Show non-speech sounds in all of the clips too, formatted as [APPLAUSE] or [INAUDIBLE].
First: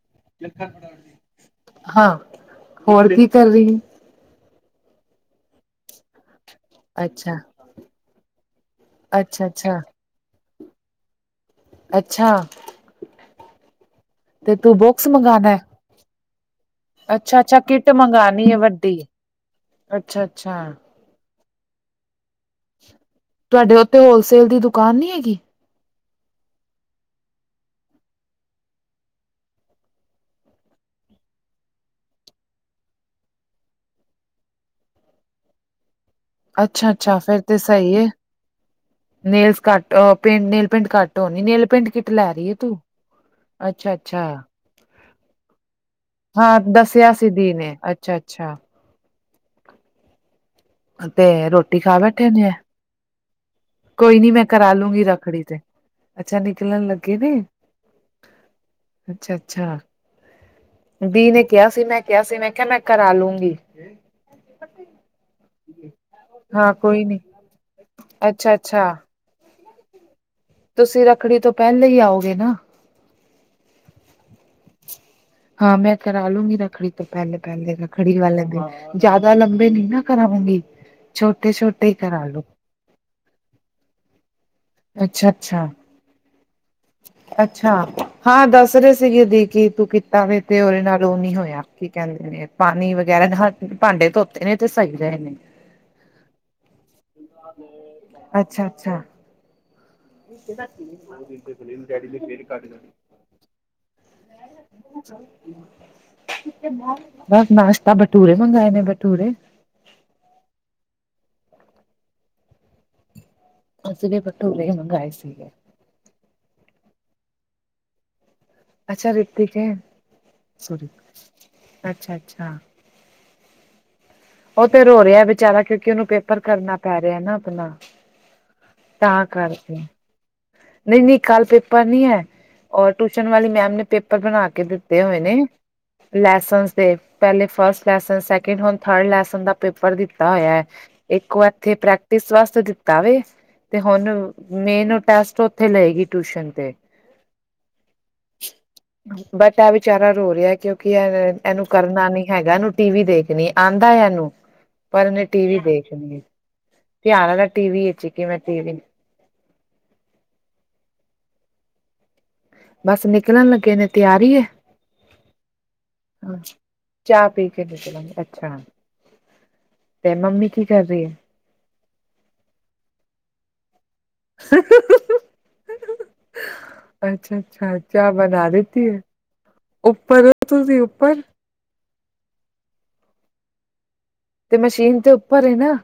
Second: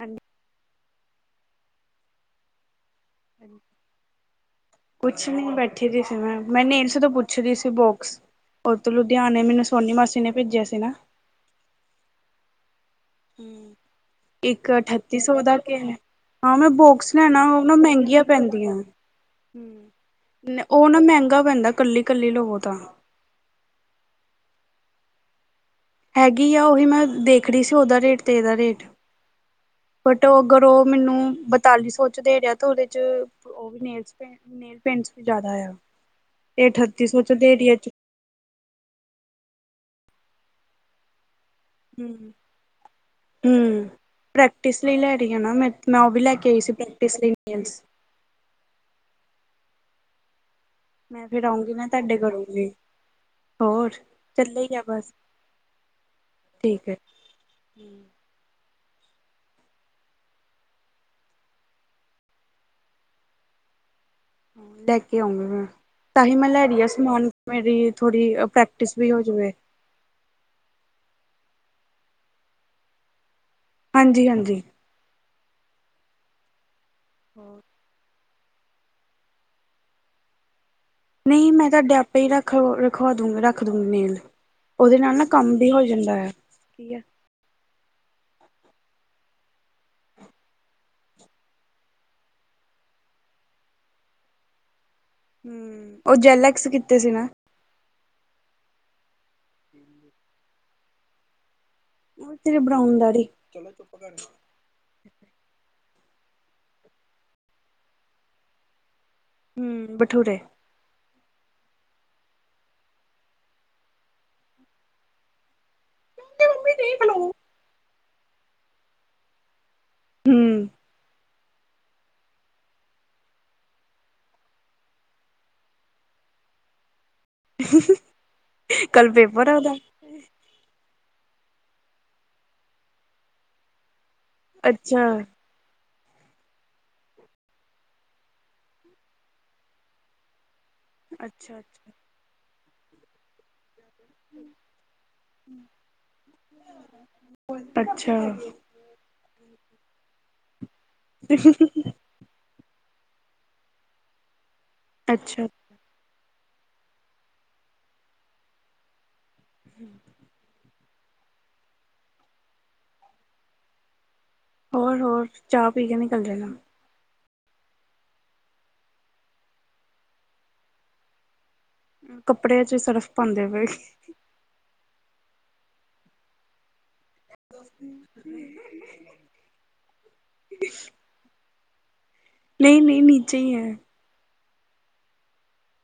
ਹਾਂਜੀ। ਹਾਂ, ਹੋਰ ਕੀ। ਕਰ ਰਹੀ ਹੈ ਕੁਛ ਨੀ, ਬੈਠੀ ਦੀ ਸੀ ਮੈਂ। ਮੈਂ ਨੇਲਸੀ, ਤੋਂ ਅੱਛਾ ਪੁੱਛ ਰੀ ਸੀ ਬੋਕਸ। ਓ ਤੋਂ, ਲੁਧਿਆਣੇ ਅੱਛਾ ਮੈਨੂੰ, ਅੱਛਾ ਸੋਨੀ ਮਾਸੀ ਨੇ ਭੇਜਿਆ ਸੀ ਨਾ। ਅੱਛਾ। ਤੇ ਇੱਕ, ਤੂੰ ਬੁਕਸ ਅਠੱਤੀ ਸੌ, ਮੰਗਵਾਉਣਾ ਦਾ ਹੈ ਕਿਆ। ਹਾਂ, ਮੈਂ ਬੋਕਸ ਅੱਛਾ ਲੈਣਾ। ਓ ਅੱਛਾ ਨਾ, ਕਿੱਟ ਮੈਂਗੀਆਂ ਮੰਗਵਾਉਣੀ ਹੈ ਪੈਂਦੀਆਂ। ਵੱਡੀ ਅੱਛਾ ਅੱਛਾ ਓ ਨਾ, ਮੈਂਹਗਾ ਪੈਂਦਾ, ਕੱਲੀ- ਕੱਲੀ ਲਵੋ ਤਾਂ। ਤੁਆਡੇ ਓਥੇ, ਹੋਲਸੇਲ ਦੀ, ਦੁਕਾਨ ਨੀ ਹੈਗੀ। ਹੈਗੀ ਆ। ਓਹੀ ਮੈਂ, ਦੇਖ ਰੀ ਸੀ। ਓਦਾ ਰੇਟ ਤੇ ਏਦਾ ਰੇਟ। ਬਟ ਅਗਰ, ਓ ਮੈਨੂੰ ਬਤਾਲੀ ਸੌ, ਚ ਦੇ ਰਿਆ। ਤਾਂ ਓਦੇ ਚ, ਓ ਵੀ ਨੇਲਸ ਵੀ- ਨੇਲ ਪੇਂਟਸ, ਵੀ ਜ਼ਾਦਾ ਆ। ਤੇ ਅੱਛਾ- ਅਠੱਤੀ ਅੱਛਾ, ਸੌ ਚ ਫੇਰ ਦੇ ਤੇ ਰਹੀ ਐ। ਸਈ ਏ। ਨੇਲਸ ਕੱਟ। ਅ ਪੇ ਨੇਲ ਪੇਂਟ ਕੱਟ ਹੋਣੀ। ਨੇਲ- ਪਿੰਟ ਕਿੱਟ, ਹੂੰ। ਲੈ ਰੀ ਏ ਤੂੰ। ਹੂੰ ਅੱਛਾ- ਅੱਛਾ। ਪ੍ਰੈਕਟਿਸ ਲਈ, ਲੈ ਰੀ ਆ ਨਾ ਮੈਂ। ਮੈਂ ਓ, ਵੀ ਲੈ ਕੇ ਹਾਂ ਆਈ ਸੀ। ਦੱਸਿਆ ਪ੍ਰੈਕਟਿਸ ਸੀ ਲਈ ਦੀ ਨੇ ਨੇਲਸ। ਅੱਛਾ- ਅੱਛਾ। ਤੇ ਮੈਂ ਫਿਰ ਆਊਂਗੀ ਰੋਟੀ, ਨਾ ਖਾ ਤੁਹਾਡੇ ਬੈਠੇ ਨੇ ਐ? ਕਰੂੰਗੀ ਹੋਰ ਕੋਈ ਨੀ, ਮੈਂ ਚੱਲੇ ਕਰਾ ਹੀ ਆ ਲੂੰਗੀ, ਬਸ ਰੱਖੜੀ ਤੇ। ਅੱਛਾ ਨਿਕਲਣ ਠੀਕ ਹੈ। ਲੱਗੇ ਨੇ। ਅੱਛਾ- ਅੱਛਾ। ਬੀ ਨੇ ਕਿਆ ਸੀ। ਮੈਂ ਕਿਆ ਸੀ, ਮੈਂ ਕਿਆ ਮੈਂ ਕਰਾ ਲੂੰਗੀ। ਲੈ ਕੇ ਆਉਂ ਮੈਂ, ਤਾਂਹੀ ਮੈਂ ਲੈ ਹਾਂ ਰੀ, ਆ ਕੋਈ ਨੀ ਸਮਾਨ। ਮੇਰੀ ਥੋੜੀ ਅੱਛਾ ਅੱਛਾ ਪ੍ਰੈਕਟਿਸ ਵੀ ਹੋ- ਵੇ ਤੁਸੀਂ ਰੱਖੜੀ ਤੋਂ, ਪੈਲੇ ਈ ਆਓਗੇ ਨਾ। ਹਾਂਜੀ- ਹਾਂਜੀ। ਹਾਂ, ਮੈਂ ਕਰਾ ਲੂੰਗੀ। ਰੱਖੜੀ ਤੋਂ ਪੈਲੇ -ਪੈਲੇ ਰੱਖ- ਰਖੜੀ ਵਾਲੇ ਦਿਨ। ਜਾਦਾ ਲੰਬੇ ਨੀ, ਨਾ ਕਰਾਂਵਾਗੀ। ਨਈ ਮੈਂ ਤਾਡੇ, ਆਪੇ ਹੀ ਰੱਖ ਲਓ। ਰ- ਖਵਾ ਦੂ। ਰੱਖ ਦੂੰਗੀ ਨੇਲ, ਓਦੇ ਨਾਲ ਨਾ, ਅੱਛਾ ਕੰਮ ਅੱਛਾ ਵੀ ਹੋ ਜਾਂਦਾ ਐ। ਅੱਛਾ, ਹਾਂ ਦੱਸ ਰੇ ਸੀਗੇ ਦੀ ਕੀ, ਤੂੰ ਕੀਤਾ ਵੇ ਤੇ ਓਦੇ ਨਾਲ ਓ ਨੀ ਹੋਇਆ, ਕੀ ਕੇਂਦੇ ਏ ਪਾਨੀ ਵਗੈਰਾ ਹੱਥ, ਭਾਂਡੇ ਧੋਤ- ਤੇਰੇ ਤੇ ਤਾਂ ਸਈ ਰਏ ਨੇ। [UNINTELLIGIBLE] ਹੂੰ, ਓ ਜਲੈਕਸ ਕੀਤੇ ਸੀ ਨਾ। ਅੱਛਾ, ਅੱਛਾ। [UNINTELLIGIBLE] ਉਹ ਤੇਰੇ ਬਰਾਉਨ ਦਾੜੀ, ਚਲ ਏ ਚੁੱਪ ਕਰ। ਬਸ ਨਾਸ਼ਤਾ, ਬਟੂਰੇ ਮੰਗਵਾਏ ਨੇ ਬਟੂਰੇ। ਹੂੰ, ਬਠੂਰੇ। ਅਸੀ ਤੇ ਭਟੂਰੇ ਹੀ ਮਂਗਾਏ ਸੀਗੇ ਤੇ ਮੰਮੀ ਦੇਖ ਲੂ ਅੱਛਾ ਰਿਤੀਕ ਏ, ਹੂੰ ਅੱਛਾ-ਅੱਛਾ ਉਹ ਤੇ ਰੋ ਰਿਆ ਵਿਚਾਰਾ ਕਿਉਂਕਿ ਉਹਨੂੰ ਪੇਪਰ ਕਰਨਾ ਪੈ ਰਿਆ ਨਾ ਨਾ, ਕੱਲ ਤਾਂ ਪੇਪਰ ਆ ਉਹਦਾ ਕਰਕੇ ਨਹੀਂ-ਨਹੀਂ ਕੱਲ ਪੇਪਰ ਨਈਂ ਐਂ, ਔਰ ਟਿਊਸ਼ਨ ਵਾਲੀ ਮੈਮ ਨੇ ਪੇਪਰ ਬਣਾ ਕੇ ਦਿੱਤੇ ਅੱਛਾ ਹੋਏ ਨੇ, ਲੈਸਨਸ ਦੇ ਪਹਿਲੇ ਫਸਟ ਲੈਸਨ ਸੈਕਿੰਡ ਹ ਥਰਡ ਲੈਸਨ ਦਾ ਪੇਪਰ ਦਿੱਤਾ ਹੋਇਐ, ਇੱਕ ਉਹ ਅੱਛਾ ਇਥੇ ਅੱਛਾ ਪ੍ਰੈਕਟਿਸ ਵਾਸਤੇ ਦਿੱਤਾ ਵੇ ਤੇ ਹੁਨ, ਮੇਨ ਟੈਸਟ ਉੱਥੇ ਲਏਗੀ ਟਿਊਸ਼ਨ ਤੇ ਅੱਛਾ ਬਟ ਐ ਵਿਚਾਰਾ ਰੋ ਰਿਆ ਕਿਉਂਕਿ ਇਹ ਇਹਨੂੰ ਕਰਨਾ ਨੀ ਹੈਗਾ ਇਹਨੂੰ ਟੀ ਵੀ ਦੇਖਨੀ ਏ। ਆਉਂਦਾ ਐ ਇਹਨੂੰ, ਪਰ ਇਹਨੇ ਅੱਛਾ ਟੀ ਵੀ ਦੇਖਨੀ ਏ। ਧਿਆਨ ਏਦਾ ਟੀ ਵੀ ਚ ਏ ਕਿਵੇੈਂ ਟੀ ਵੀ ਨ ਹਮ ਬਸ ਨਿਕਲਨ ਲੱਗੇ ਨੇ ਤਿਆਰੀ ਐ ਹੋਰ-ਹੋਰ ਚਾਹ ਪੀ ਕੇ ਨਿਕਲ ਜਾਨਾ। ਚਾਹ ਪੀ ਕੇ ਨਿਕਲਨਗੇ ਅੱਛਾ, ਤੇ ਮੰਮੀ ਕੀ ਕਰ ਰਈ ਏ? ਕੱਪੜਿਆਂ ਚ ਸਰਫ ਪਾਂਦੇ ਪਏ ਹ-ਹ-ਹ-ਹ [UNINTELLIGIBLE] ਅੱਛਾ-ਅੱਛਾ ਚਾਹ ਬਨਾ ਦਿੱਤੀ ਏ, ਉੱਪਰ ਓ ਤੁਸੀਂ ਉੱਪਰ? ਨਈਂ-ਨਈਂ ਨੀਚੇ ਈਂ ਏਂ। ਤੇ ਮਸ਼ੀਨ ਤੇ ਉੱਪਰ ਏ ਨਾ?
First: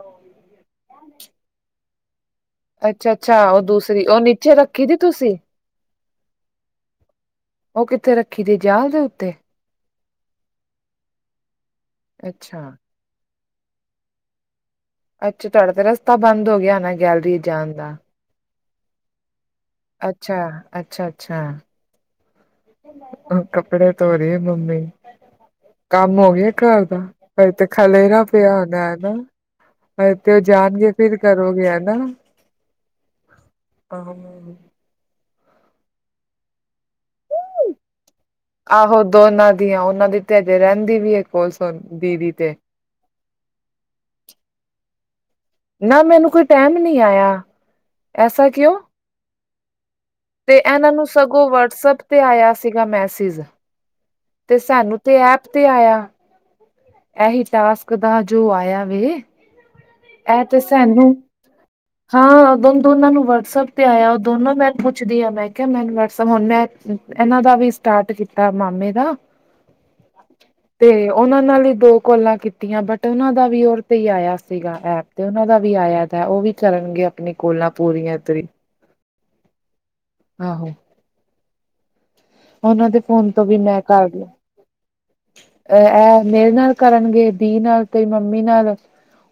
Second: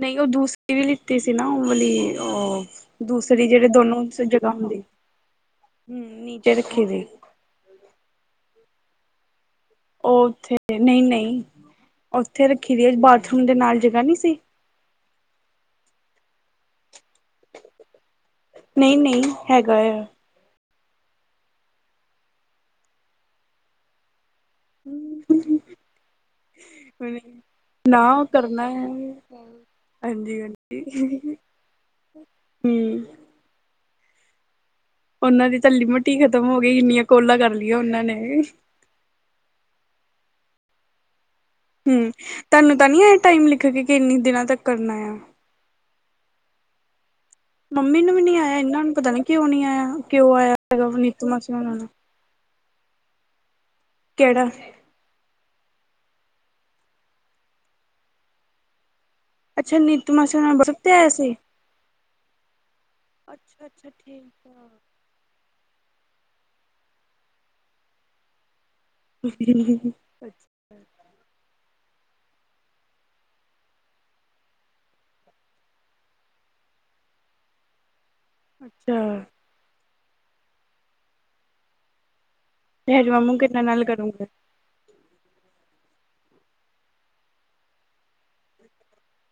ਨਹੀਂ ਉਹ ਦੂਸਰੀ ਵੀ ਲਿੱਤੀ ਸੀ ਨਾ ਉਹ ਵਾਲੀ, ਉਹ ਅੱਛਾ ਦੂਸਰੀ ਅੱਛਾ ਉਹ ਜਿਹੜੇ ਦੋਨੋ ਦੂਸਰੀ ਉਹ ਜਗ੍ਹਾ ਨੀਚੇ ਹੁੰਦੀ, ਰੱਖੀ ਦੀ ਤੁਸੀਂ ਹੂੰ ਨੀਚੇ ਰੱਖੇ ਦੀ ਉਹ ਕਿੱਥੇ ਰੱਖੀ ਦੀ ਜਾਲ ਦੇ ਉੱਤੇ? ਉਹ ਉੱਥੇ ਨਹੀਂ-ਨਹੀਂ, ਉੱਥੇ ਅੱਛਾ ਰੱਖੀ ਦੀ ਬਾਥਰੂਮ ਦੇ ਨਾਲ ਜਗ੍ਹਾ ਨਹੀਂ ਸੀ? ਅੱਛਾ ਤੁਹਾਡਾ ਤਾਂ ਰਸਤਾ ਬੰਦ ਹੋ ਗਿਆ ਨਾ ਗੈਲਰੀ ਜਾਨ ਦਾ? ਨਈੰ-ਨਈਂ ਹੈਗਾ ਏ। ਅੱਛਾ, ਅੱਛਾ-ਅੱਛਾ। ਅ ਕੱਪੜੇ ਧੋ ਰੀਏ ਮੰਮੀ। ਕੰਮ ਹੋ ਗਿਆ ਘਰ ਦਾ, ਕਦੇ ਤੇ ਨਾ ਖਲੇਰਾ ਉਹ ਪਿਆ ਕਰਨਾ ਹੋਨਾ ਹੈ ਐ ਨਾ? ਤੇ ਹਾਂਜੀ ਹਾਂਜੀ ਉਹ ਜਾਨਗੇ ਫਿਰ ਕਰੋਗੇ ਹੈਨਾ? ਹਮ ਉਹਨਾਂ ਦੀ ਤਾਂ ਲਿਮੀਟ ਹੀ ਖਤਮ ਹੋ ਗਈ ਇੰਨੀਆਂ ਕੋਲਾਂ ਕਰ ਲਈਆਂ ਉਹਨਾਂ ਨੇ ਆਹੋ ਦੋਨਾਂ ਦੀਆਂ ਉਹਨਾਂ ਦੀ ਤੇ ਹਜੇ ਰਹਿੰਦੀ ਵੀ ਐ ਕੋਲਸ। ਹੂੰ, ਤਾੱਨੂੰ ਤਾਂ ਨੀ ਇਹ ਟਾਈਮ ਲਿਖ ਕੇ, ਈਂਨੀ ਦਿਨਾਂ ਤੱਕ ਕਰਨਾ ਯਾਂ? ਨਾ ਮੈਨੂੰ ਕੋਈ ਟਾਇਮ ਨੀਂ ਆਇਆ ਮੰਮੀ ਨੂੰ ਵੀ ਨੀ ਐਸਾ ਆਇਆ ਕਿਉਂ ਇਹਨਾਂ ਨੂੰ ਪਤਾ ਨੀ ਕਿਉਂ ਨੀ ਆਇਆ, ਕਿਉਂ ਆਇਆ ਤੇ ਹੈਗਾ ਇਹਨਾਂ ਨੂੰ ਵਿਵਨੀਤ ਸਗੋਂ ਮਾਸੀ ਉਹਨਾਂ ਨੂੰ। ਵਟਸਐਪ ਤੇ ਆਇਆ ਸੀਗਾ ਮੈਸੇਜ਼, ਕਿਹੜਾ ਤੇ ਸਾਨੂੰ ਤੇ ਐਪ ਤੇ ਆਇਆ। ਐਹੀ ਟਾਸਕ ਦਾ ਜੋ ਆਇਆ ਵੇ ਅੱਛਾ ਨੀਤੂ ਮਾਸੀ ਇਹ ਦਾ ਤੇ ਬਸ ਉਤੇ ਆਯਾ ਸਾਨੂੰ ਸੀ? ਹਾਂ ਓੱ ਦੋਨ ਦੋਨਾਂ ਨੂੰ ਅੱਛਾ ਵਟਸਐਪ ਤੇ ਅੱਛਾ ਆਇਆ ਠੀਕ ਦੋਨੋ ਮੈਠੋ ਪੁੱਛਦੀ ਮੈਂ ਕਿਹਾ ਮੈਨੂੰਸ ਹੁਣ ਮੈਂ ਇਹਨਾਂ ਦਾ ਵੀ ਸਟਾਰਟ ਕੀਤਾ ਮਾਮੇ ਦਾ [UNINTELLIGIBLE] [INAUDIBLE] ਤੇ ਉਹਨਾਂ ਨਾਲ ਹੀ ਦੋ ਕੋਲਾਂ ਕੀਤੀਆਂ ਬਟ ਉਹਨਾਂ ਦਾ ਵੀ ਓਸ ਤੇ ਹੀ ਆਇਆ ਸੀਗਾ ਐਪ ਤੇ ਉਹਨਾਂ ਦਾ ਵੀ ਆਇਆਤ ਹੈ ਉਹ ਵੀ ਕਰਨਗੇ ਆਪਣੀ ਕੋਲਾਂ ਪੂਰੀਆਂ ਤਰੀ ਅੱਛਾ ਆਹੋ ਉਹਨਾਂ ਦੇ ਹੈਰੀ ਫੋਨ ਮਾਮੂ ਤੋਂ ਵੀ ਕਿੰਨਾ ਮੈਂ ਨਾਲ ਕਰ ਲ ਕਰੂੰਗੇ ਅ ਇਹ ਮੇਰੇ ਨਾਲ ਕਰਨਗੇ ਦੀ ਨਾਲ ਤੇ ਮੰਮੀ ਨਾਲ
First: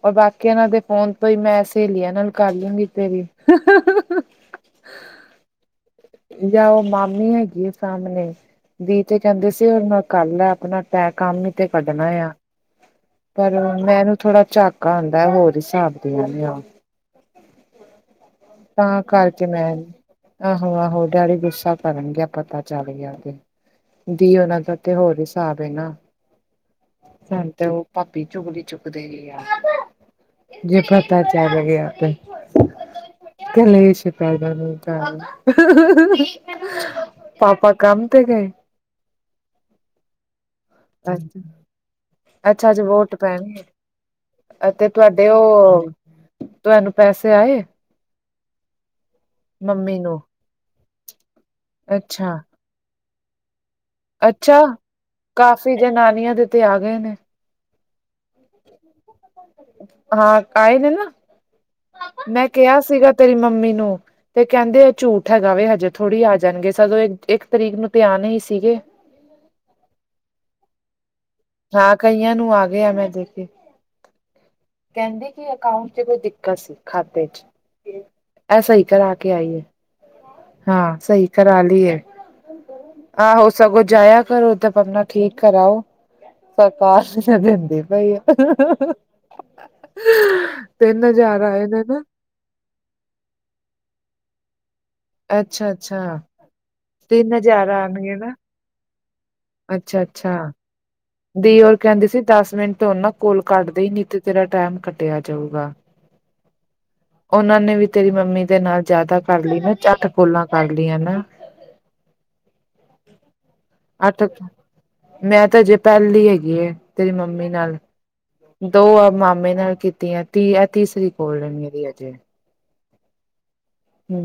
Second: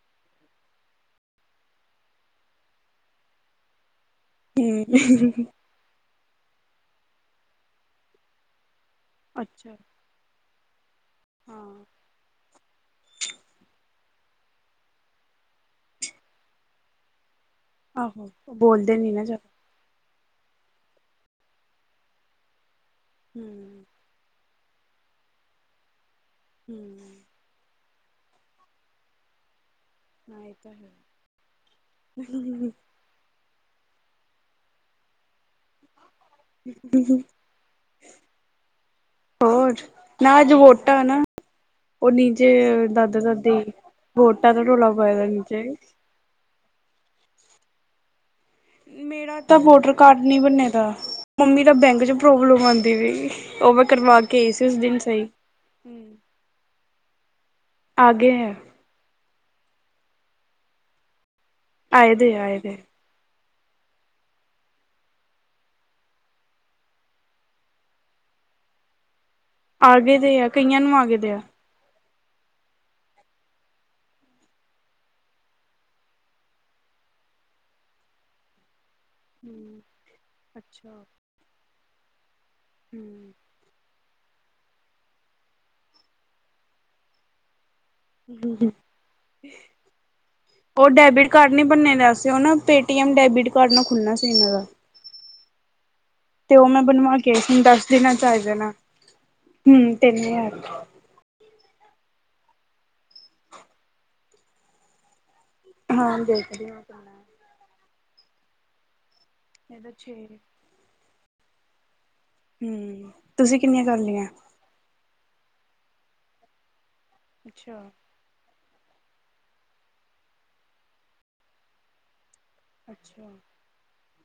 ਔਰ ਬਾਕੀ ਇਹਨਾਂ ਦੇ ਫੋਨ ਤੋਂ ਹੀ ਮੈਂ ਸੇਹਲੀਆ ਇਹਨਾਂ ਨੂੰ ਕਰ ਲਾਂਗੀ ਤੇਰੀ [INAUDIBLE] ਹੂੰ [INAUDIBLE] ਜਾਂ ਉਹ ਮਾਮੀ ਹੈਗੀ ਸਾਹਮਣੇ ਵੀ ਤੇ ਕਹਿੰਦੇ ਸੀ ਅੱਛਾ ਉਹ ਨਾਲ ਕਰ ਆਪਣਾ ਟੈ ਕੰਮ ਹੀ ਤੇ ਹਾਂ ਕੱਢਣਾ ਆ। ਪਰ ਮੈਨੂੰ ਥੋੜਾ ਝਾੱਕਾ ਆਉਂਦਾ ਹੋਰ ਹਿਸਾਬ ਦੀਆਂ ਉਹ ਆਹੋ ਬੋਲਦੇ ਤਾਂ ਨੀ ਨਾ ਕਰਕੇ ਜ਼ਿਆਦਾ ਮੈਂ ਆਹੋ -ਆਹੋ ਡੈਡੀ ਗੁੱਸਾ ਕਰਨ ਗਏ ਪਤਾ ਚੱਲ ਗਿਆ। ਤੇ ਹੂੰ ਦੀ ਉਹਨਾ ਦਾ ਤੇ ਹੋਰ ਹਿਸਾਬ ਹੈ ਨਾ ਹੂੰ ਹ ਤੇ ਉਹ ਭਾਬੀ ਚੁਗਲੀ ਚੁਕਦੇ ਗੀ ਆ ਹਾਂ ਇਹ ਤਾਂ ਜੇ ਹੈ ਪਤਾ ਚੱਲ ਗਿਆ ਤੇ ਕਲੇਸ਼ ਪੈ ਜਾਣਾ ਹੀ ਘਰ 'ਚ [INAUDIBLE] ਪਾਪਾ ਕੰਮ ਤੇ ਗਏ। ਹੋਰ ਨਾ ਅੱਜ ਵੋਟਾਂ ਨਾ। ਅੱਛਾ ਉਹ ਨੀਚੇ ਅੱਛਾ ਅੱਜ ਵੋਟ ਦਾਦਾ ਦਾਦੇ ਪੈਣੀ ਹੈ ਵੋਟਾਂ ਦਾ ਅਤੇ ਡੋਲਾ ਪਾਇਆ ਦਾ ਤੁਹਾਡੇ ਨੀਚੇ ਉਹ ਤੁਹਾਨੂੰ ਪੈਸੇ ਆਏ। ਮੇਰਾ ਤਾਂ ਵੋਟਰ ਮੰਮੀ ਕਾਰਡ ਨੂੰ ਨਹੀਂ ਬਣਿਆ ਦਾ ਮੰਮੀ ਤਾਂ ਬੈਂਕ 'ਚ ਅੱਛਾ ਪ੍ਰੋਬਲਮ ਆਉਂਦੀ ਪਈ। ਉਹ ਵੀ ਕਰਵ ਅੱਛਾ ਕਾਫੀ ਜਨਾਨੀਆਂ ਦੇ ਤੇ ਆ ਗਏ ਨੇ। ਆਗੇ ਹੈ। ਹਾਂ ਆਏ ਨੇ ਨਾ ਆਏ ਦੇ ਮੈਂ ਆਏ ਦੇ ਕਿਹਾ ਸੀਗਾ। ਤੇਰੀ ਮੰਮੀ ਨੂੰ ਤੇ ਕਹਿੰਦੇ ਆ ਝੂਠ ਹੈਗਾ ਵੇ ਹਜੇ ਥੋੜੀ ਆ ਜਾਣਗੇ ਸਦੋਂ ਇੱਕ ਤਰੀਕ ਨੂੰ ਤੇ ਆਨੇ ਸੀਗੇ। ਆ ਗਏ ਦੇ ਆ ਕਈਆਂ ਨੂੰ ਆ ਗਏ ਦੇ ਆ। ਹਾਂ ਕਈਆਂ ਨੂੰ ਆ ਗਏ ਆ ਮੈਂ ਦੇਖ ਕਹਿੰਦੀ ਕਿ ਅਕਾਊਂਟ 'ਚ ਕੋਈ ਦਿੱਕਤ ਸੀ ਖਾਤੇ 'ਚ ਇਹ ਸਹੀ ਕਰਾ ਆਈ ਹਮ ਹਾਂ ਅੱਛਾ ਸਹੀ ਕਰਾ ਲਈ ਹੈ ਆਹੋ। ਸਗੋਂ ਜਾਇਆ ਕਰੋ ਤੇ ਬਣਦਾ ਠੀਕ ਕਰਾਓ। [UNINTELLIGIBLE] ਦੇਂਦੀ ਬਈ [INAUDIBLE] ਤਿੰਨ ਹਜ਼ਾਰ ਆਏ ਨੇ ਨਾ। ਤੇ ਉਹ ਨਾ ਪੇਟੀਐਮ ਡੈਬਿਟ ਕਾਰਡ ਨਾਲ ਖੁੱਲਣਾ ਸੀ ਇਹਨਾਂ ਦਾ ਅੱਛਾ ਅੱਛਾ ਤੇ ਉਹ ਮੈਂ ਬਣਵਾ ਕੇ ਤਿੰਨ ਆਈ ਹਜ਼ਾਰ ਦੱਸ ਦਿਨਾਂ ਆਣਗੇ 'ਚ ਨਾ ਆ ਜਾਨਾ। ਹੂੰ ਅੱਛਾ ਤਿੰਨ ਅੱਛਾ ਹਜਾਰ ਦੀ ਰ ਕਹਿੰਦੀ ਸੀ ਦਸ ਮਿੰਟ ਨਾ ਕੋਲ ਕੱਟਦੇ ਨਹੀਂ ਤੇ ਤੇਰਾ ਟੈਮ ਕੱਟਿਆ ਜਾਊਗਾ। ਹਾਂ ਦੇਖ ਲਿਆ। ਉਹਨਾਂ ਨੇ ਵੀ ਤੇਰੀ ਮੰਮੀ ਦੇ ਨਾਲ ਜ਼ਿਆਦਾ ਕਰ ਲਈ ਨਾ ਇਹਦਾ ਝੱਟ ਛੇ ਕੋਲਾਂ ਕਰ ਲਈਆਂ ਨਾ। ਤੁਸੀਂ ਕਿੰਨੀਆਂ ਕਰ ਅੱਠ ਲਈਆਂ। ਮੈਂ ਤਾਂ ਅਜੇ ਪਹਿਲੀ ਹੈਗੀ ਹੈ ਤੇਰੀ ਮੰਮੀ ਨਾਲ ਅੱਛਾ-ਅੱਛਾ। ਦੋ ਆ ਮਾਮੇ ਨਾਲ ਕੀਤੀਆਂ ਤੀ ਤੀਸਰੀ ਕੋਲ ਰਹਿੰਦੀ ਅਜੇ ਅੱਛਾ [INAUDIBLE] ਹੂੰ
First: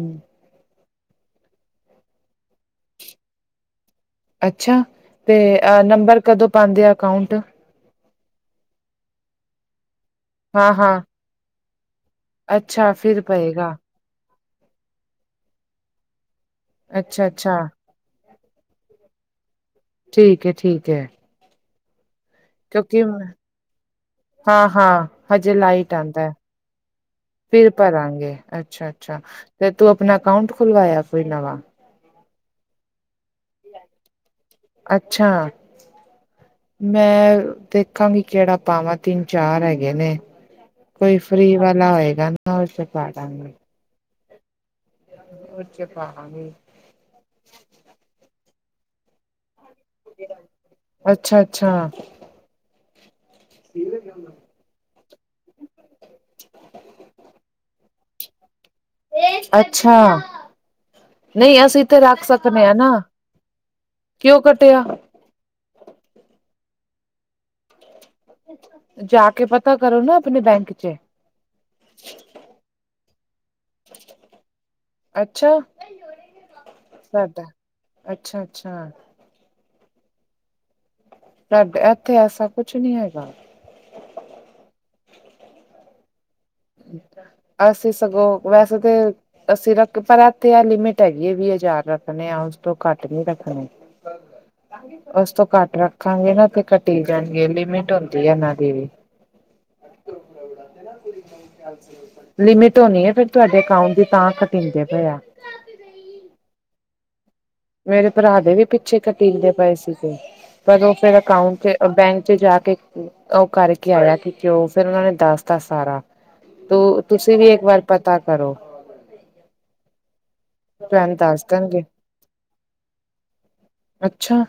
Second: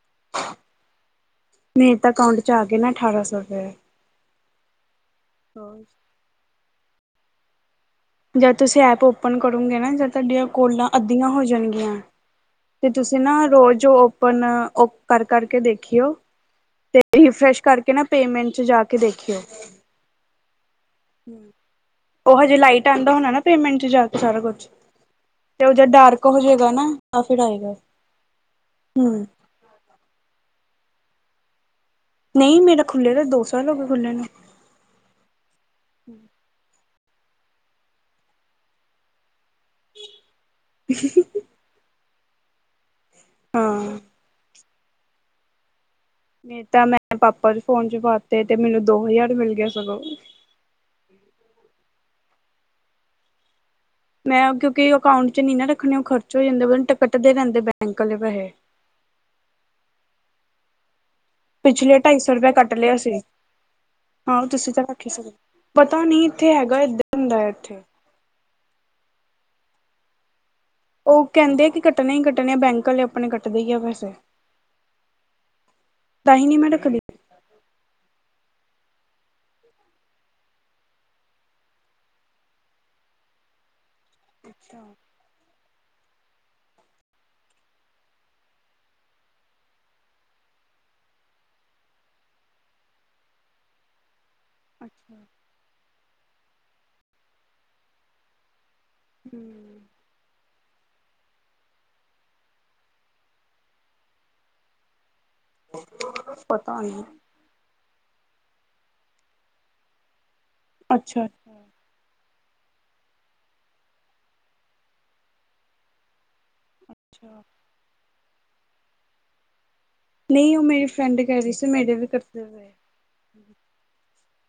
ਮੇਰੇ ਤਾਂ ਅਕਾਊਂਟ 'ਚ ਆ ਗਏ ਨਾ ਅਠਾਰਾਂ ਸੌ ਰੁਪਏ ਅੱਛਾ ਤੇ ਅ ਹੋਰ ਨੰਬਰ ਕਦੋਂ ਪਾਉਂਦੇ ਆ ਅਕਾਊਂਟ ਜਦ ਤੁਸੀਂ ਐਪ ਓਪਨ ਕਰੋਗੇ ਨਾ ਜ ਤੁਹਾਡੀਆਂ ਹਾਂ ਕੋਲਾਂ ਹਾਂ ਅੱਧੀਆਂ ਹੋ ਜਾਣਗੀਆਂ। ਤੇ ਅੱਛਾ ਤੁਸੀਂ ਫਿਰ ਨਾ ਪਏਗਾ ਰੋਜ਼ ਜੋ ਆਪ ਉਹ ਕਰ ਕਰਕੇ ਦੇਖੀਓ ਅੱਛਾ ਤੇ ਅੱਛਾ ਫਰੈਸ਼ ਕਰਕੇ ਕੇ ਨਾ ਪੇਮੈਂਟ 'ਚ ਜਾ ਕੇ ਦੇਖਿਓ। ਠੀਕ ਏ- ਠੀਕ ਏ। ਹੂੰ ਓ ਹਜੇ ਲਾਈਟ ਆਂਦਾ ਹੋਣਾ ਨਾ ਪੇਮੈਂਟ' ਚ ਜਾ ਕੇ ਸਾਰਾ ਹਾਂ ਕੁਛ। ਹਾਂ ਹਜੇ ਤੇ ਓ ਜੇ ਲਾਈਟ ਆਉਂਦਾ ਡਾਰਕ ਹੋ ਜੇਗਾ ਨਾ। ਤਾਂ ਫਿਰ ਆਏਗਾ। ਭਰਾਂਗੇ ਅੱਛਾ- ਅੱਛਾ ਹੂੰ, ਫੇਰ ਤੂੰ ਆਪਣਾ ਅਕਾਊਂਟ ਖੁਲਵਾਇਆ ਕੋਈ ਨਵਾਂ। ਨਹੀਂ ਮੇਰਾ ਖੁੱਲ੍ਹਿਆ ਦਾ ਦੋ ਸਾਲ ਹੋਗੇ ਖੁੱਲ੍ਹੇ ਨੂੰ। ਅੱਛਾ ਮੈਂ ਦੇਖਾਂਗੀ ਕੇੜਾ ਪਾਵਾਂ ਤਿੰਨ -ਚਾਰ ਹੈਗੇ। ਗੇ ਨੇ। ਕੋਈ ਫ੍ਰੀ ਵਾਲਾ ਹੋਏਗਾ ਨਾ ਓ'ਚ ਪਾ ਦਾਂਗੇ। ਹਾਂ [INAUDIBLE] ਚ'ਪਾਂ ਗੇ। ਨਈ ਤਾਂ ਮੈਂ ਪਾਪਾ ਦੇ ਫੋਨ' ਚ ਪਾਤੇ ਤੇ ਮੈਨੂੰ ਦੋ ਹਜ਼ਾਰ ਮਿਲ ਗਿਆ ਸਗੋਂ। ਅੱਛਾ -ਅੱਛਾ। ਠੀਕ ਲਗਿਆ। ਮੈਂ ਕਿਉਂਕਿ ਅਕਾਊਂਟ 'ਚ ਨੀ ਨਾ ਰੱਖਣੇ ਓ ਖਰਚ ਹੋ ਜਾਂਦੇ। ਪਤਾ ਨਹੀ ਕਟਦੇ ਰੇਂਦੇ ਬੈਂਕ ਆਲੇ ਪੈਸੇ। [UNINTELLIGIBLE] ਅੱਛਾ। ਨਹੀਂ ਅਸੀਂ ਪਿਛਲੇ ਤੇ ਢਾਈ ਰੱਖ ਸੌ ਰੁਪਿਆ ਸਕਦੇ ਕੱਟ ਹਾਂ ਨਾ ਲਿਆ ਸੀ। ਕਿਉਂ ਹਾਂ ਤੁਸੀਂ ਤਾਂ ਕਟਿਆ ਰੱਖ ਈ ਸਕਦੇ। ਪਤਾ ਨੀ ਏਥੇ ਹੈਗਾ ਏਦਾਂ ਹੁੰਦਾ ਏਥੇ। ਜਾ ਕੇ ਪਤਾ ਕਰੋ ਨਾ ਆਪਣੇ ਬੈਂਕ' ਚ। ਓ ਕੇਂਦੇ ਕਿ ਕੱਟਣੇ ਈ ਕੱਟਣੇ ਆ ਬੈਂਕ ਅਲੇ। ਆਪਣੇ ਕੱਟਦੇ ਈ ਆ ਪੈਸੇ। ਅੱਛਾ ਤਾਂਹੀ ਨੀ ਮੈਂ ਰੱਖਦੀ। ਸਾਡਾ, ਅੱਛਾ- ਅੱਛਾ। ਡਾ ਏਥੇ ਐਸਾ ਕੁਛ ਨੀ ਹੈਗਾ। ਅੱਛਾ ਅਸੀਂ ਸਗੋਂ ਵੈਸੇ ਤੇ- ਅਸੀਂ ਰੱਖ ਪਰ ਏਥੇ ਐ ਲਿਮਿਟ ਹੈਗੀ ਏ ਵੀ ਹਜ਼ਾਰ ਰੱਖਣੇ ਆ ਉਸ ਤੋਂ ਘੱਟ ਨੀ ਰੱਖਣੇ। [INAUDIBLE] ਓਸ ਤੋਂ ਘੱਟ ਰੱਖਾਂਗੇ ਨਾ ਤੇ ਘਟੀ ਜਾਣਗੇ ਲਿਮਿਟ ਹੁੰਦੀ ਏ ਏਨਾਂ ਦੀ ਵੀ। ਹੂੰ ਲਿਮਿਟ ਹੋਣੀ ਏ ਫੇਰ ਤੁਆਡੇ ਅਕਾਊਂਟ ਦੀ ਤਾਂ ਕਟੀਦੇ ਪਏ ਆ। ਪਤਾ ਨੀ। ਮੇਰੇ ਭਰਾ ਦੇ ਵੀ ਪਿੱਛੇ ਕਟੀਦੇ ਪਏ ਸੀਗੇ। ਪਰ ਓ ਫੇਰ ਅੱਛਾ ਅਕਾਊਂਟ' ਚ- ਓ ਬੈਂਕ ਚ ਜਾ ਕੇ ਓ ਕਰਕੇ ਆਇਆ ਕਿ ਕਿਉਂ, ਫਿਰ ਉਨਾਂ ਨੇ ਦੱਸ ਤ ਸਾਰਾ। ਤੂੰ ਤੁਸੀਂ ਅੱਛਾ ਵੀ ਏਕ ਵਾਰ ਪਤਾ ਕਰੋ। ਨਈ ਓ ਮੇਰੀ ਤੁਹਾਨੂੰ ਫਰੈਂਡ ਕਹਿ ਦੱਸ ਰੀ ਸੀ ਦੇਣਗੇ। ਮੇਰੇ ਵੀ ਕਟਦੇ ਪਏ ਆ। ਅੱਛਾ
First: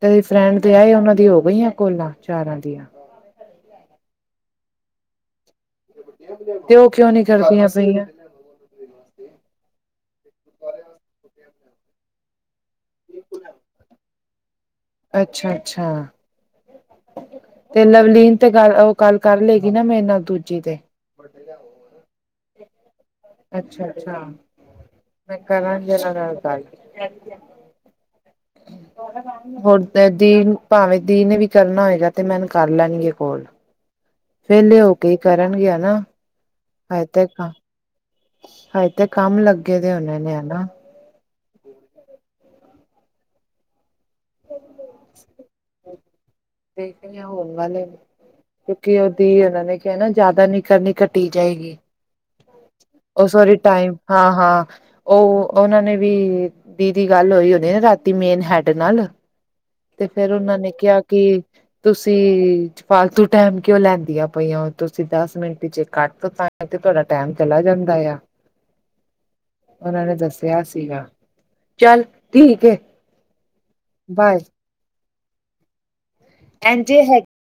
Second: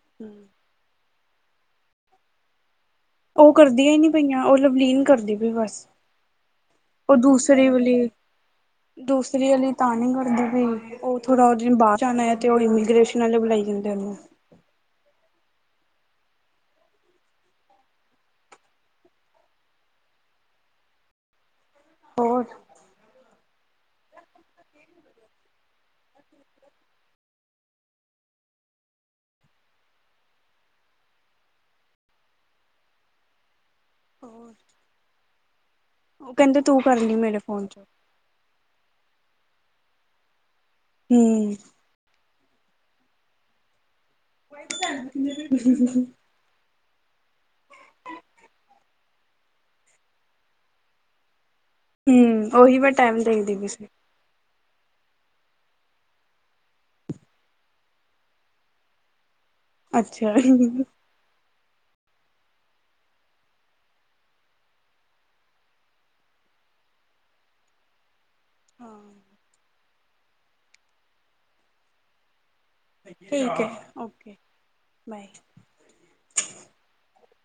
ਤੇਰੀ ਫਰੈਂਡ। ਵਿਆਏ ਉਨਾਂ ਦੀਆ ਹੋ ਗਈਆਂ ਕੋਲਾਂ ਚਾਰਾਂ ਦੀਆਂ। ਓ ਕਰਦੀਆਂ ਈ ਨੀ ਪਈਆਂ। ਓ ਲਵਲੀਨ ਕਰਦੀ ਪਈ ਬਸ। ਤੇ ਉਹ ਕਿਉਂ ਓ ਨੀ ਦੂਸਰੇ ਕਰਦੀਆਂ ਪਈਆਂ? ਵਲੀ- ਦੂਸਰੀ ਅਲੀ ਤਾਂ ਨੀ ਕਰਦੀ ਪਈ ਓ ਥੋੜਾ ਓ ਦਿਨ ਬਾਰ- ਜਾਣਾ ਤੇ ਓ ਇਮੀਗ੍ਰੇਸ਼ਨ ਅਲੇ ਬੁਲਾਈ ਜਾਂਦੇ ਉਨੂੰ। ਅੱਛਾ -ਅੱਛਾ। ਤੇ ਲਵਲੀਨ ਤੇ ਗੱਲ ਓ ਗੱਲ ਕਰ ਲਏਗੀ ਨਾ ਮੇਰੇ ਨਾਲ ਦੂਜੀ ਤੇ। ਬੜੇ ਲੈਵਾਂਗੇ। [INAUDIBLE] ਹੋਰ ਅੱਛਾ- ਅੱਛਾ। ਮੈਂ ਕਰਾਂਗੀ ਓਨਾ ਨਾਲ ਗੱਲ। [INAUDIBLE] ਹੁਣ ਦੀ ਭਾਵੇਂ ਦੀ ਨੇ ਵੀ ਕਰਨਾ ਹੋਏਗਾ ਤੇ ਮੈਨੂੰ ਕਰ ਲੈਣੀਗੇ ਕੋਲ। ਵੇਲੇ ਹੋ ਕੇ ਈ ਕਰਨਗੇ ਹਨਾ। ਓ ਕੇਂਦੇ ਤੂੰ ਕਰ ਹਜੇ ਲਈ ਤੇ ਮੇਰੇ ਫੋਨ ਚੋਂ। ਹਜੇ ਤੇ ਕੰਮ ਲੱਗੇ ਦੇ ਹੋਣੇ ਨੇ ਹਨਾ। ਹੂ,,, [UNINTELLIGIBLE] ਦੇਖ ਰਹੇ ਹਾਂ ਹੋਣ ਵਾਲੇ ਨੇ। ਕਿਉਂਕਿ ਉਹਦੀ ਉਹਨਾ ਨੇ ਕਿਹਾ ਨਾ ਜਿਆਦਾ ਨੀ ਕਰਨੀ ਘਟੀ ਜਾਏਗੀ। ਹੂ ਉਹੀ ਮੈਂ ਟਾਈਮ ਉਹ ਸੋਰੀ ਦੇਖਦੀ ਪੀ ਸੀ। ਟਾਈਮ ਹਾਂ ਹਾਂ ਉਹ ਉਹਨਾਂ ਨੇ ਵੀ ਦੀਦੀ ਗੱਲ ਹੋਈ ਹੋਣੀ ਨਾ ਰਾਤੀ ਮੇਨ ਹੈਡ ਨਾਲ। ਤੇ ਫਿਰ ਅੱਛਾ ਉਹਨਾਂ ਨੇ ਕਿਹਾ ਕਿ ਤੁਸੀਂ ਫਾਲਤੂ ਟਾਈਮ ਕਿਉਂ ਲੈਂਦੀਆਂ ਪਈਆਂ ਓ ਤੁਸੀਂ ਦਸ ਮਿੰਟ ਜੇ ਕੱਟ ਤ ਇੱਥੇ ਤੁਹਾਡਾ ਟੈਮ ਚਲਾ ਜਾਂਦਾ ਆ। ਹਾਂ ਉਹਨਾਂ ਨੇ ਦੱਸਿਆ ਸੀਗਾ ਚੱਲ ਠੀਕ ਏ। ਠੀਕ ਹੈ ਓਕੇ ਬਾਏ ਬਾਏ। ਐਂਜੇ ਹੈਗੇ